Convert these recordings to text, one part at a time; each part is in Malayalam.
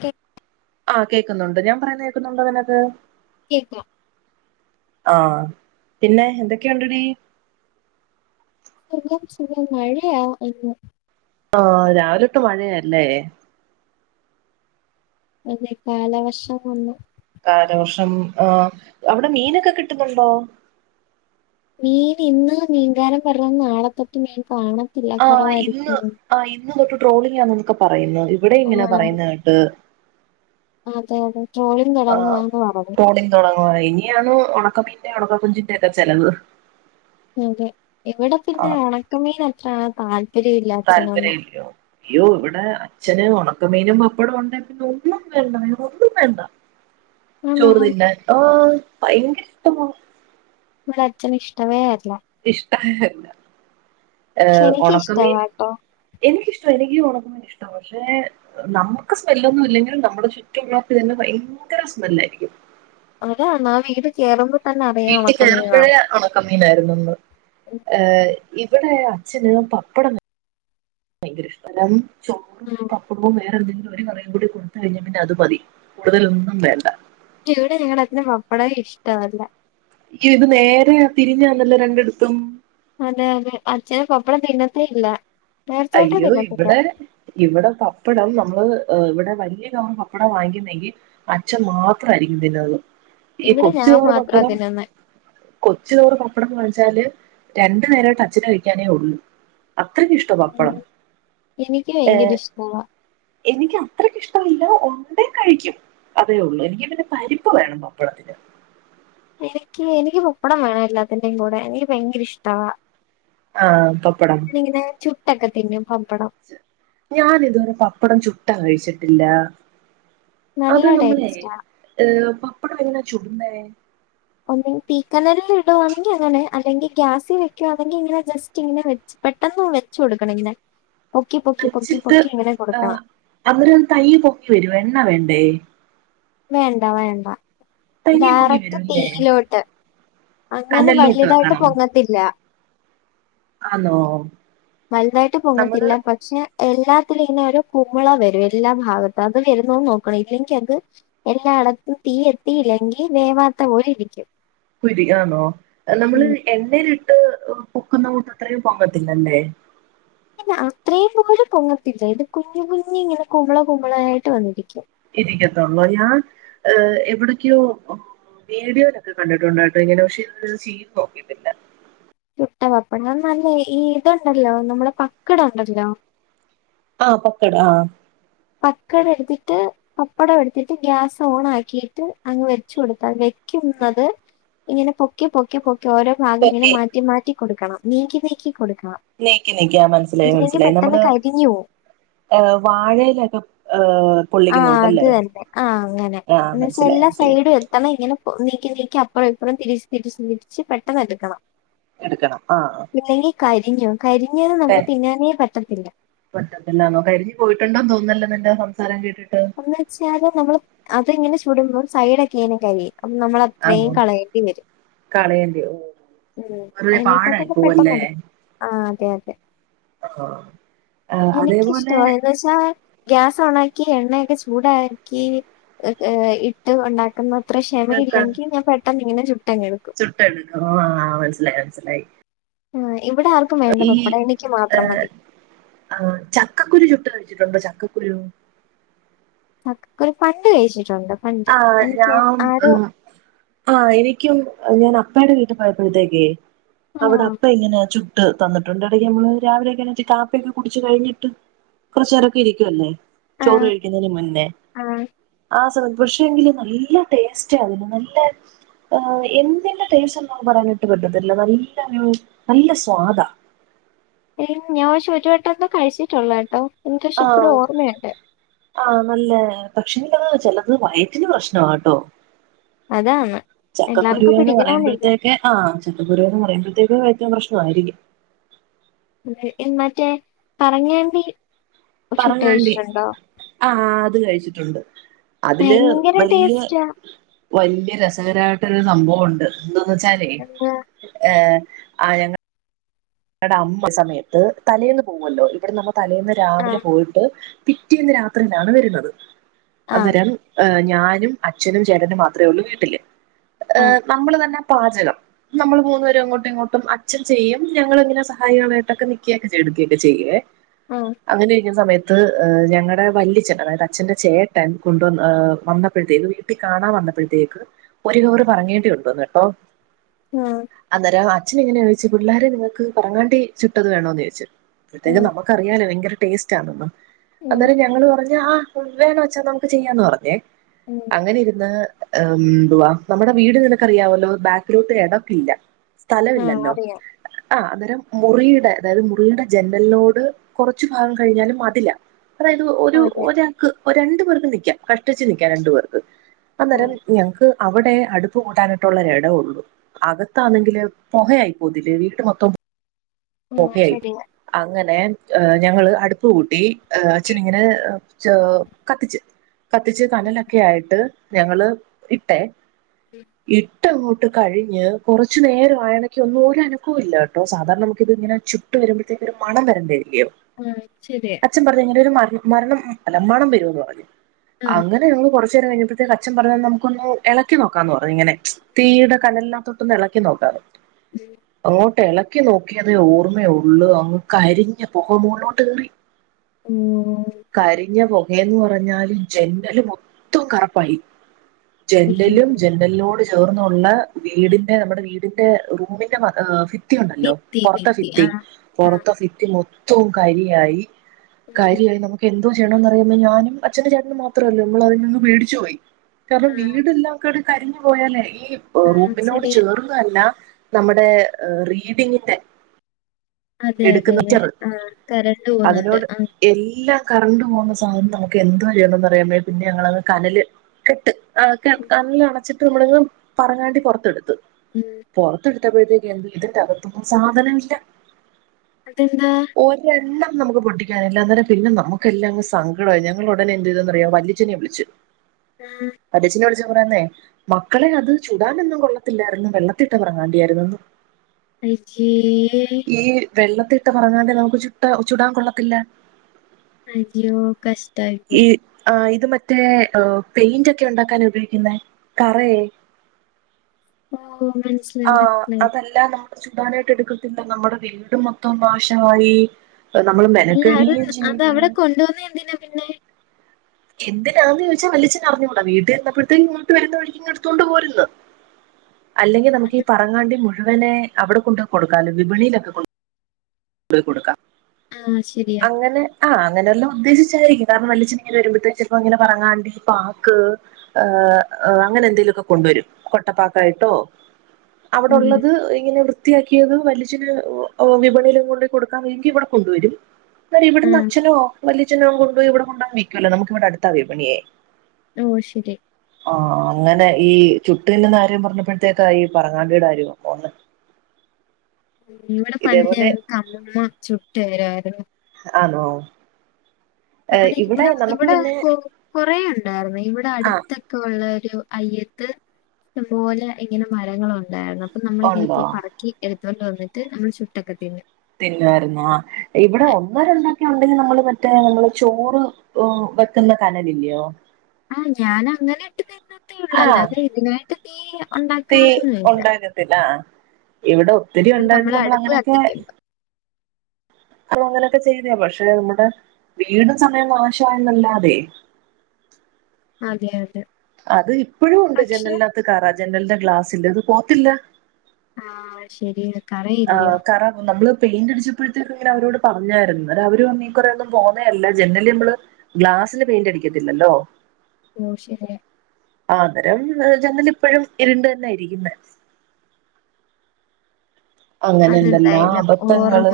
കേ ആഹ് കേക്ക്ന്നുണ്ട് ഞാൻ പറയുന്ന കേക്ക്ന്നുണ്ടോ നിനക്ക് കേക്കാ ആഹ് പിന്നെ എന്തൊക്കെയുണ്ടെടി. എല്ലാം സുഖം മഴയാ ഇന്ന് ആഹ് രാവിലൊട്ട് മഴയല്ലേ. അതേ കാലവർഷം വന്നു. കാലവർഷം ആ അവിടെ മീനൊക്കെ കിട്ടുന്നുണ്ടോ. മീനിന്ന് മീങ്കാരൻ പർഞ്ഞത് നാളത്തൊട്ട് മീൻ കാണത്തില്ല ആഹ് ഇന്ന് കൊറവായിരിക്കും ന്ന്. ആഹ് ഇന്ന് തൊട്ട് ട്രോളിങന്ന് ന്നൊക്കെ പറയുന്നു ഇവിടെ ആ ഇങ്ങന പറയുന്ന കേട്ട്. അതെ അതെ ട്രോളിംഗ് തുടന്നങ്ങുവാന്ന് പറഞ്ഞു. തുടങ്ങുവ ഇനിയാണ് ഉണക്കമീന്റെ ഉണക്കകൊഞ്ചിന്റെക്കെ ചെലവ്. അതെ ഇവിടെ പിന്നെ ആഹ് ഒണക്കമീനത്ര താല് താല്പര്യം ഇല്ലയോ യ്യോ വടെ. ച്ഛന് ഒണക്കമീനും പപ്പടം ഉണ്ടെ പിന്നെ ഒന്നും വേണ്ട വേറെ ഒന്നും വേണ്ട. ആണോ ചോറ് തിന്നാൻ ഓ ഭയങ്കര ഇഷ്ടമാ. വടച്ഛന് ഇഷ്ടവേ അല്ല. ഇഷ്ടായല്ല പക്ഷെ ഏഹ് എനിക്ക് ഒണക്കമീൻ. ഇഷ്ടമാട്ടോ എനിക്കിഷ്ടവ എനിക്ക് ഈ ഒണക്കമീൻ ഇഷ്ട പക്ഷെ. നമുക്ക് സ്മെല്ലൊന്നു ഇല്ലെങ്കിലും നമ്മുടെ ചുറ്റു മുള്ളോട്ത്ത് തന്നെ ഭയങ്കര സ്മെല്ലായിരിക്കും. അതാണാ വീട് കേറുമ്പ വീട്ട് കേറുമ്പഴേ ഒണ ണക്കമീനായിരുന്നു ഇന്ന് ഏഹ് ഇവിടെ അച്ഛന് പപ്പടം ഭയങ്കര ഇഷ്ട്ടാ രണ് ചോറും ഉം. പപ്പടവും വേറെ എന്തെങ്കിലും ഒരു കറിയും കൂടി കൊടുത്ത കഴിഞ്ഞാ പിന്നെ അത് മതി കൂടുതലൊന്നും വേണ്ട. ഇവിടെ ഞങ്ങളച്ചന് പപ്പടം ഇഷ്ടമല്ല. യ്യോ ഇത് നേരെ തിരിഞ്ഞാന്നല്ലോ രണ്ടിടത്തും. അതെ അതെ അച്ഛന് പപ്പടം തിന്നത്തെ ഇല്ല. നേരത്തെ തൊട്ടേ അയ്യോ തിന്നത്തില്ല ഇവിടെ ഇവടെ പപ്പടം നമ്മള് അ് ഇവിടെ വല്ല്യ കവർ പപ്പടാ വാങ്ങിക്കുന്നെങ്കിൽ. അച്ഛൻ മാത്രായിരിക്കും തിന്നത് ഈ ഇവിടെ കൊച്ചു ഞാൻ കവർ മാത്രാ പപ്പടം. തിന്നുന്നെ കൊച്ചു കവറ് പപ്പടം വാങ്ങിച്ചാല് രണ്ടു നേരായിട്ട് അച്ചന് കഴിക്കാനേ ഒള്ളു. അത്രക്ക് ഇഷ്ടം. ഉം എനിക്ക് ഏഹ് ഭയങ്കര ഇഷ്ടവാ എനിക്ക് അത്രക്ക് ഇഷ്ടമല്ല ഒണ്ടേ കഴിക്ക്യും. അതേ ഒള്ളൂ എനിക്ക് പിന്നെ പരിപ്പ് വേണം പപ്പടത്തിന്. എനിക്ക് എനിക്ക് പപ്പടം വേണം എല്ലാത്തിൻ്റെം കൂടെ എനിക്ക് ഭയങ്കര ഇഷ്ടവാ ആഹ് പപ്പടം. നിങ്ങനെ ചുട്ടൊക്കെ തിന്നും പപ്പടം. ഞാനിതുവരെ പപ്പടം ചുട്ടാ കഴിച്ചിട്ടില്ലാ. നല്ല അത് നമ്മളെ ടേസ്റ്റാ ഏഹ് പപ്പടം എങ്ങനാ ചുടുന്നേ. ഒന്നെങ്കി തീക്കനലിൽ ഇടുവാണങ്കി അങ്ങനെ അല്ലെങ്കി ഗ്യാസി വെക്ക്യുവാണെങ്കി ങ്ങനെ ജസ്റ്റ് ഇങ്ങനെ വെച് പെട്ടെന്ന് വെച്ച് കൊടുക്കണം ങ്ങനെ പൊക്കി പൊക്കി പൊക്കി പൊക്കി ഇങ്ങനെ കൊടുക്കണം. അവര് തനിയെ പൊങ്ങി വര്യോ എണ്ണ വേണ്ടേ. വേണ്ട വേണ്ട. തൈ പൊങ്ങി ഡയറക്റ്റ് വരൂല്ലേ തീയിലോട്ട് അങ്ങനെ കനലിലോട്ട് വലുതായിട്ട് വെക്കണം പൊങ്ങത്തില്ല. ആന്നോ. വൽതായിട്ട് നമ്മള് പൊങ്ങത്തില്ല പക്ഷെ. എല്ലാത്തില് ങ്ങനെ ഒരു കുമള വരു എല്ലാ ഭാഗത്ത് അത് വരുന്നോ നോക്കണ ഇല്ലെങ്കി അത്. എല്ലായിടത്തും തീ എത്തിയില്ലെങ്കി വേവാത്ത പോലിരിക്ക്യും. കുരി ആണോ അ നമ്മള് എണ്ണയിലിട്ട് പൊക്കുന്ന കൂട്ടത്രയും പൊങ്ങത്തില്ലല്ലേ. പിന്ന അത്രയും പോലും പൊങ്ങത്തില്ല ഇത് കുഞ്ഞ് കുഞ്ഞ് ങ്ങനെ കുമള കുമള ആയിട്ട് വന്നിരിക്യും ഇരിക്ക്യത്തൊള്ളോ ഞാൻ ഏഹ് എവിടക്ക്യോ. വീഡിയോയിലൊക്കെ കണ്ടിട്ടുണ്ട് ഇങ്ങനെ പക്ഷെ ഇത് ചെയ്ത് നോക്കിയിട്ടില്ല ചുട്ട പപ്പടം നല്ലേ ഈ ഇതുണ്ടല്ലോ നമ്മുടെ പക്കട ഉണ്ടല്ലോ ആഹ് പക്കട ആഹ് പക്കട എടുത്തിട്ട് പപ്പടം എടുത്തിട്ട് ഗ്യാസ് ഓൺ ആക്കിട്ട് അങ്ങ് വെച്ച് കൊടുത്ത വെക്കുന്നത് ഇങ്ങനെ പൊക്കി പൊക്കി പൊക്കി ഓരോ ഭാഗം ഇങ്ങനെ ഓക്കെ മാറ്റി മാറ്റി കൊടുക്കണം നീക്കി നീക്കി കൊടുക്കണം നീക്കി നീക്കി ആ മനസ്സിലായി ഇല്ലെങ്കി മനസ്സിലായി പെട്ടെന്ന് നമ്മള് കരിഞ്ഞു പോവും ഏഹ് വാഴയിലൊക്കെ ഏഹ് പൊള്ളിക്കുന്ന ആഹ് അത് കൂട്ടല്ലേ തന്നെ ആഹ് അങ്ങനെ ആഹ് എന്ന വെച്ചാ മനസ്സിലായി എല്ലാ മനസ്സിലായി സൈഡും എത്തണം ഇങ്ങനെ നീക്കി നീക്കി അപ്പുറം ഇപ്പറം തിരിച്ച് തിരിച്ച് തിരിച്ച് പെട്ടെന്ന് എടുക്കണം എടുക്കണം ആഹ് ല്ലെങ്കിൽ കരിഞ്ഞു കരിഞ്ഞത് നമുക്ക് തിന്നാനേ പറ്റത്തില്ല പറ്റത്തില്ലന്നോ കരിഞ്ഞു പോയിട്ടുണ്ടോന്ന് തോന്നുന്നല്ലോ നിന്റെ സംസാരം കേട്ടിട്ട് ന്ന് വെച്ചാല് നമ്മള് അത്ങ്ങനെ ചുടുമ്പോ സൈഡോക്കെ ഇങ്ങനെ കരിയും അത് നമ്മള് അത്രയും ആന്നോ കളയേണ്ടി വരും കളയേണ്ടി ഓ ഉം വെറുതെ പാഴായി അയിനെക്കാട്ടന്ന് പെട്ടെന്ന് പോവല്ലേ എടു ആഹ് അതെ അതെ ആഹ് അതേപോലെ ഞാൻ ഗ്യാസ് ഓണാക്കി എണ്ണയൊ ക്കെ ചൂടാക്കി ഏഹ് ഇട്ട് ഉണ്ടാക്കുന്നത്ര ക്ഷമയില്ലെങ്കിൽ ഞാൻ പെട്ട ട്ടെന്നിങ്ങനെ ചുട്ടങ്ങെടുക്കും ചുട്ടെടുക്കും ആഹ് മനസ്സിലായി മനസ്സിലായി ആഹ് ഇവിടെ ആർക്കും വേണ്ട ഈ പപ്പടം എനിക്ക് മാത്രം മതി ആഹ് ചക്കക്കുരു ചുട്ട് കഴിച്ചിട്ടുണ്ടോ ചക്കക്കുരു ചക്കക്കുരു പണ്ട് കഴിച്ചിട്ടുണ്ട് പണ്ട് ആഹ് എനിക്ക് ഞാമ് ആരോ ഉം ആഹ് എനിക്കും ഞാൻ അപ്പയുടെ വീട്ടിൽ പോയപ്പോഴത്തേക്കേ അവിടെ ആഹ് അപ്പ ഇങ്ങനെ ചു ട്ട് തന്നിട്ടുണ്ട് ഇടക്ക് നമ്മള് രാവിലെ ഒക്കെ കാപ്പിയൊക്കെ കുടിച്ച് കഴിഞ്ഞിട്ട് കൊറച്ചു നേരൊക്കെ ഇരിക്കുവല്ലേ ചോറ് ആഹ് കഴിക്കുന്നതിന് മുന്നേ ആഹ് ആഹ് പക്ഷേങ്കില് നല്ല ടേസ്റ്റാണ് നല്ല ആഹ് എന്തിന്റെ ടേസ്റ്റ്ന്ന പറയാനിട്ട് പറ്റത്തില്ല നല്ല ഒരു നല്ല സ്വാദാ ഏഹ് ഞാൻ പക്ഷെ ഒരു വട്ടെന്നു കഴിച്ചിട്ടുള്ളട്ടോ എനിക്ക് പക്ഷെ ഇപ്പഴും ആഹ് ഓർമ്മയുണ്ട് ആഹ് നല്ല പക്ഷെല്ലാ ചെലത് വയറ്റിന് പ്രശ്നവാട്ടോ അതാണ് എല്ലാവർക്കും ചക്കക്കുരുവേന്ന് പിടിക്കണമെന്നില്ല പറയുമ്പഴത്തേക്ക് ആഹ് ചക്കക്കുരുവേ എന്ന് പറയുമ്പഴത്തേക്ക് വഴറ്റിന് പ്രശ്നവായിരിക്കും ഉം മറ്റേ പറങ്ങാണ്ടി ചുട്ട് പറങ്ങാണ്ടി കഴിച്ചിട്ടുണ്ടോ ആഹ് അത് കഴിച്ചിട്ടുണ്ട് അതില് ഭയങ്കര വല്യ ടേസ്റ്റാ വല്ല്യ രസകരയിട്ടൊരു സംഭവോണ്ട് എന്തന്ന് വെച്ചാലേ എന്താ ഏഹ് ആയങ്ങ ടെ അമ്മ സമയത്ത് തലേന്ന് പോവുല്ലോ ഇവ്ട്ന്ന് മ്മ തലേന്ന് രാവിലെ ആഹ് പോയി ട്ട് പിറ്റേന്ന് രാത്രിയിലാണ് വെര്ന്നത് ആഹ് അന്നേരം ഏഹ് ഞാനും അച്ഛനും ചേട്ടനും മാത്രേ ഒള്ളൂ വീട്ടില് ആഹ് ഏഹ് നമ്മള് തന്നെ പാചകം നമ്മൾ മൂന്നു പേരും അങ്ങോട്ടും ഇങ്ങോട്ടും അച്ഛൻ ചെയ്യും ഞങ്ങള് ങ്ങനെ സഹായൊക്കെ ആയിട്ടൊക്കെ നിക്കൊക്കെ ചെയ്യുവേ ആഹ് അങ്ങനെ ഇരിക്കുന്ന സമയത്ത് ത്ത് ഏഹ് ഞങ്ങടെ വല്യച്ഛൻ അതായത് അച്ഛന്റെ ചേട്ടൻ കൊണ്ടുവന്ന് ഏഹ് വന്നപ്പഴത്തേക്ക്‌ വീ ട്ടി കാണാൻ വന്നപ്പഴത്തേക്ക് ഒര് കവറ് പറങ്ങേണ്ടി കൊണ്ടുവന്ന് കെട്ടോ ആഹ് അന്നേരം അച്ഛനിങ്ങനെ ചോയ്ച് പിള്ളാരെ നിങ്ങൾക്ക് പറങ്ങാണ്ടി ചുട്ടത് വേണോന്ന് ചോയ്ച് പ്പഴത്തേക്കും ഉം, നമുക്കറിയാലൊ ഭയങ്കര ടേസ്റ്റ് ആണന്ന് ഉം, അന്നേരം ഞങ്ങള് പറഞ്ഞു ആഹ് [unintelligible] വെച്ചാ നമുക്ക് ചെയ്യാന്ന് പറഞ്ഞേ ഉം അങ്ങനെ ഇര്ന്ന് എന്തുവാ നമ്മുടെ വീട് നിനക്കറിയാവല്ലോ ബാക്കിലോട്ട് എടപ്പില്ല ആഹ് സ്ഥലവില്ലല്ലോ അറിയാം ആഹ് അന്നേരം മുറിയ്ടെ അതായത് മുറിയുടെ ജനല്നോട് കൊറച്ച് ഭാഗം കഴിഞ്ഞാല് മതിലാ അതായത് ഒരു അതെ ഒരാക്ക് രണ്ട് പേർക്ക് നിക്കാം കഷ്ടിച്ച് നിക്കാം രണ്ട് പേർക്ക് അന്നേരം ആഹ് ഞങ്ങ്ക്ക് അവിടെ അടുപ്പ് കൂട്ടാനായിട്ടുള്ളൊര് എടവൊള്ളൂ അകത്താന്നെങ്കില് പൊഹയായി പോത്തില്ലേ വീട്ട് മൊത്തം ആഹ് പൊകയായി ശരിയാ അങ്ങനെ ഞങ്ങള് അടുപ്പ് കൂട്ടി ഏഹ് അച്ഛനിങ്ങനെ ച്ചോ കത്തിച്ച് കത്തിച്ച് കനലൊക്കെ ആയിട്ട് ഞങ്ങള് ഇട്ടേ ഇ ട്ടങ്ങോട്ട് കഴിഞ്ഞ് കൊറച്ച് നേരമായണകെ ഒന്നു ഒരനക്കൂല്ലാ ട്ടോ സാധാരണ നുമുക്ക്ത്ങ്ങെനെ ചുട്ട് വരുമ്പഴ്ത്തേക്ക് ഒരു മണം വരണ്ടേല്ല്യോ ഉം ചെര്യാ ച്ഛൻ പറഞ്ഞു ഇങ്ങെനെ ഒരു മ മരണം അല്ല മണം വരുന്നൂന്ന് പറഞ്ഞു ആഹ് അങ്ങനെ ഞങ്ങള് കൊറ്ച്ച് ർച്ചേരം കഴ്ഞ്ഞപ്പഴ്ത്തേക്ക് അച്ചൻ പറഞ്ഞു നമുക്കൊന്നു എളെക്കി നോക്കാന്ന് പറഞ്ഞു ഇങ്ങെനെ തീയ്ടെ കനൽനാത്ത് ഒന്ന് എളക്കി നോക്കാങ്ങട്ട് അങ്ങോട്ടെളെ ക്കി നോക്കിയതേ ഓർമ്മയൊള്ളു അങ്ങ് കരിഞ് പുക മോൾലോട്ട് കേറി ഉം കരിഞ്ഞ പൊകയെന്ന് പറഞ്ഞാല് ജെന്റെല് മൊത്തം കറ്പ്പായി ഉം ജെന്റെലും ജെ ന്റൽനോട് ചേർന്നുള്ള വീടിന്റെ നമ്മ്ടെ വീടിന്റെ റൂമിന്റെ വ ഫി ത്തി ഉണ്ടല്ലോ ഭിത്തി പൊറത്തെ ഭിത്തി ഫിത്തി ആ ആ പൊറത്തെ ഫിത്തി മൊത്തവും കരിയായി ഉം കാരിയായി നമുക്ക് എന്തോ ചെയ്യണന്ന്റിയുമ്പോ ഞാനും അച്ഛന്റെ ചേട്ടനും മാത്രല്ലേ നമ്മൾ അതിൽ നിന്ന് പേടിച്ച് പോയി കാര്ണം ആ വീടെല്ലാൾക്കാടെ കരിഞ്ഞ് പോയാലേ ഈ ആ റൂഫിനോട് ശരി ചേർന്ന് [unintelligible] ല്ല നമ്മുടെ റീഡിങ്ങിന്റെ അതെ അതെ എട്ക്ന്ന് അതെ [unintelligible] ആ കരണ്ട് പോകുന്നുണ്ട് അതിനോട് ആ എല്ലാ കറണ്ട് പോകുന്ന സാധനത്ത് നമുക്ക് എന്തുവാ ചെയ്യണംന്ന് അറിയാമേ പിന്നെ ഞങ്ങളത് കനല് കെട്ട് ആഹ് ക ഉം, കണല് അണച്ചിട്ട് നമ്മളങ്ങ് പറങ്ങാണ്ടി പൊറത്തെട്ത്ത്‌ ഉം. പൊറത്തെട് ത്തപ്പഴത്തേക്ക് ഇതിനകത്തൊന്നും സാധനമില്ല അതെന്താ ഒരെണ്ണം നമുക്ക് പൊട്ടിക്കാനില്ല അന്നേരം പിന്നെ നമുക്കല്ലാ അങ്ങ് സങ്കടായി ഞങ്ങളുടനെ എന്തെയ്തെന്നറ്യൊ വെല്ല്യച്ചെനെ വിളിച്ചു ആഹ് വല്ല്യച്ചനെ വിളിച്ചെപ്പ പറയാന്നേ മക്കളേ അത് ചുടാനൊന്നും കൊള്ളത്തില്ലായിര്ന്ന് വെള്ളത്തിട്ടെ പറങ്ങാണ്ടിയായിര്ന്നെന്ന് അയ്ച്ചേ ഈ വെള്ളത്തിട്ട പറങ്ങാണ്ടി നമുക്ക് ചുട്ട ചൂടാം കൊള്ളത്തില്ലാ അയ്യോ കഷ്ടായ്പ്പോയ് ആഹ് ഇത് മറ്റേ പെയിന്റാെക്കെ ഉണ്ടാക്കാൻ ഉപയോഗിക്ക്ന്നെ കറേ ഓഹ് മൻസ് ആഹ് അതല്ല നമ്മൾ ചുടാനായ്ട്ട് എട്ക്കത്തില്ല നമ്മടെ വീട് മൊത്തം നാശമായി നമ്മള് മെനെക്കെട്കെയും ചെയ്ത് കൊണ്ട് വന്നേ എന്തിനാ പിന്നെ എന്തിനാന്ന് ചോയ്ച്ചാ വല്യച്ചനറിഞ്ഞൂടാ വീട്ടിൽ ഇര്ന്നപ്പോഴ്ത്തേ ഇങ്ങോട്ട് വര്ന്ന വഴിക്ക് ഇങ്ങെട്ത്തോണ്ട് പോരുന്ന് അല്ലെങ്കി നമുക്ക് ഈ അത് പറങ്ങാണ്ടി മുഴുവെനെ അവടെ കൊണ്ടാേയ് കൊടുക്കാലോ വിപണിയിലൊക്കെ കൊ ണ്ടോയി കൊട്ക്കാം ആഹ് ശെരിയാ അങ്ങെനെ ആഹ് അങ്ങെനെ വെല്ലോം ഉദ്ദേശിച്ചായിരിക്കും കാരണം വല്യച്ചനിങ്ങെനെ വര്മ്പഴ്ത്തേക്ക് ചെലപ്പോ ഇങ്ങെനെ പറങ്ങാണ്ടീ പാക്ക് ഏഹ് അങ്ങനെ എന്തേലാെക്കെ കൊണ്ട്‌വരും കൊട്ടപ്പാക്കായ്ട്ടോ ഉം അവിടൊള്ളത് ഇങ്ങനെ വൃ ത്തിയാക്കിയത് വല്യച്ചന് ഓ ഓ വിപണിയിലൊക്കെ കൊണ്ടോയ് കൊട്ക്കാൻ വേണ്ടി ഇവിടെ കൊണ്ടുവരും എന്ന ആ ഇവിടന്ന് അച്ഛനോ വല്യച്ഛനോ കൊണ്ട് പോയി ഇവിടെ കൊണ്ടോ വിൽക്കുവല്ലോ നമുക്ക് ഇവിടെ അടുത്താ വിപണിയേ ഉം ശരി ആഹ അങ്ങനെ ഈ ചുട്ടുന്നകാര്യം പറഞ്ഞപ്പോഴത്തേക്കാ ഈ പറങ്ങാണ്ടിടെ കാര്യ ഓർമ്മവന്നെ ഇവിടെ ഇതേപോലെ പണ്ടിങ്ങക്ക് അമ്മമ്മ ചുട്ടു തരുവായിരുന്നു ആണോ ഇവിടെ ഇവിടെ നമുക്ക് ഇവിടെ പിന്നെ കൊ കൊറേ ഉണ്ടായിരുന്നു ഇവിടെ ആഹ് അടുത്ത് ഉള്ള ഒരു അയ്യത്ത് ഇഷ്ടം പോലെ ഇങ്ങനെ മരങ്ങളുണ്ടായിരുന്നു പ്പൊ നമ്മളിങ്ങനെ ഉണ്ടോ പോയി പറക്കി എടുത്തുകൊണ്ട് വന്നിട്ട് മ്മള് ചുട്ടൊക്കെ തിന്ന് തിന്നായിരുന്നോ ഇവിടെ ഒന്ന് രണ്ടാക്കെ ഉണ്ടെങ്കിൽ നമ്മള് മറ്റേ നമ്മള് ചോറ് ഓ വെക്കുന്ന കാനലിയോ ആഹ് ഞാൻ അങ്ങനെ ഇട്ട് തിന്നത്തേ ഒള്ളു ആഹ് അല്ലാതെ ഇതിനായിട്ട് തീ തീ ഉണ്ടാക്കാറൊന്നല്ല ഉണ്ടാക്കത്തില്ല ആഹ് ഇവിടെ ഒത്തിരി അങ്ങനെ ഉണ്ടായിട്ട് നമ്മളെ നമ്മൾ അടുപ്പ് അങ്ങനെയൊക്കെ കത്തിക്കുമ്പൊ പ്പ അങ്ങനെയൊക്കെ ചെയ്ത പക്ഷെ ഇവ്ടെ വീടും സമയം നാശാവാണ്ട് നിന്നതി അതെ അതെ അത് ഇപ്പോഴും ഉണ്ട് പക്ഷെ ജനലിനകത്ത് കറാ ജനലിന്റെ ഗ്ലാസ്സ്ൽ അത് പോത്തില്ല ആഹ ശരിയ ആ കറ നമ്മള് പെയിന്റടിച്ച് പ്പോഴത്തേക് ഇങ്ങനെ അവരോട് പറഞ്ഞായിരുന്നു ന്നിട്ട അവര്റഞ്ഞു ഈ കറന്നും പോവേല്ല ജെനലിമ്മള് ഗ്ലാസ്സിന് പെയിന്റ് അടിക്കത്തില്ലല്ലോ ഓ ശരിയാ അതരം ജനലിപ്പഴും ഇരുണ്ട് തന്നെയായിരിക്കുന്നെ അങ്ങനെല്ലാലോ അതെന്തായാലും അബദ്ധങ്ങള് ഓർമ്മ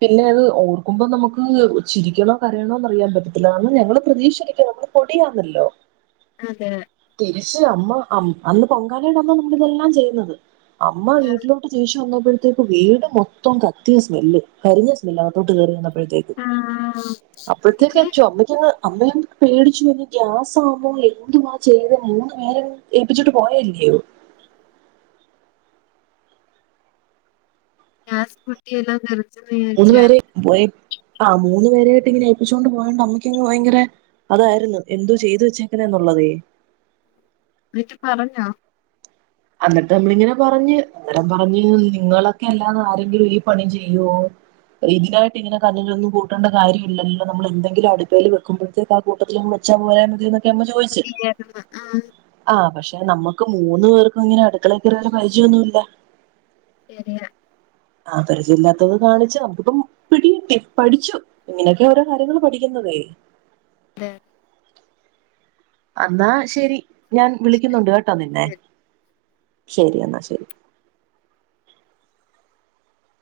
പിന്നെ അത് ഓർക്കുമ്പോ നമുക്ക് ചിരിക്കണോ കരയണോന്ന് അറിയാൻ പറ്റത്തില്ല അന്ന് ഞങ്ങള് പ്രതീക്ഷ നമ്മള് പൊടിയാന്നല്ലോ അതെ തിരിച്ചു അമ്മ അന്ന് പൊങ്കാലയുടെ അന്നമ്മളിതെല്ലാം ചെയ്യുന്നത് അമ്മ വീ ട്ടി തിരിച്ചു വന്നപ്പോഴത്തേക്ക് വീട് മൊത്തം കത്തിയ സ്മെല് കരിഞ്ഞ സ്മെല് അകത്തോട്ട് കയറി വന്നപ്പോഴത്തേ ആ എനിക്ക് അപ്പോഴത്തേക്കച്ചോമ അമ്മയ് അമ്മ പേടിച്ചു ഗ്യാസാണോ എന്തുവാ ചെയ്ത് മൂന്ന് വേര ഏൽപ്പിച്ചിട്ട് പോയല്ലയോ ഗ്യാസ് പൊട്ടി വെല്ലോ തെ മൂന്ന് പേരെ പോയ ആ മൂന്ന് പേരായിട്ട് ഇങ്ങനെ ഏൽപ്പിച്ചോണ്ട് പോയണ്ട് അമ്മയ്ക്ക്ങ്ങ് ഭയങ്കര അതായിരുന്നു എന്തോ ചെയ്തു വെച്ചേക്ക്ന്ന് എന്നുള്ളതെയ് ന്നിട്ട് പറഞ്ഞോ അന്നിട്ട് നമ്മളിങ്ങനെ പറഞ്ഞ് അന്നേരം പറഞ്ഞ് നിങ്ങളൊക്കെ അല്ലാതെ ആരെങ്കിലും ഈ പണി ചെയ്യുവോ ഇതിനായിട്ട് ഇങ്ങനെ കനലൊന്നും കൂട്ടേണ്ടകാര്യല്ലല്ലോ നമ്മളന്തങ്കിലും അടുപ്പയിൽ വെക്കുമ്പോഴ്തേക്ക് കൂട്ടത്തില് [unintelligible] ൻ്റെമ്മ അതൊക്കെയായിരുന്നു ആ ചോദിച്ചുആ പക്ഷെ നമ്മക്ക് മൂന്ന പേർ ക്കളിങ്ങനെ അടുക്കളേക്കേറി ഒര് പരിചയൊന്നുല്ല ശെരിയാ ആഹ് പരിചയല്ലാത്തത് കാണിച്ചാ നമുക്കിപ്പം പിടി കിട്ടി പഠിച്ചു ഇങ്ങനൊക്കെ ഓരോ കാര്യങ്ങൾ പഠിക്കുന്നതേ തെ അ ന്നാ ശരി ഞാൻ വിളിക്കുന്നുണ്ട് കേട്ടോ നിന്നെ അതെ ശരി എന്നാ ശരി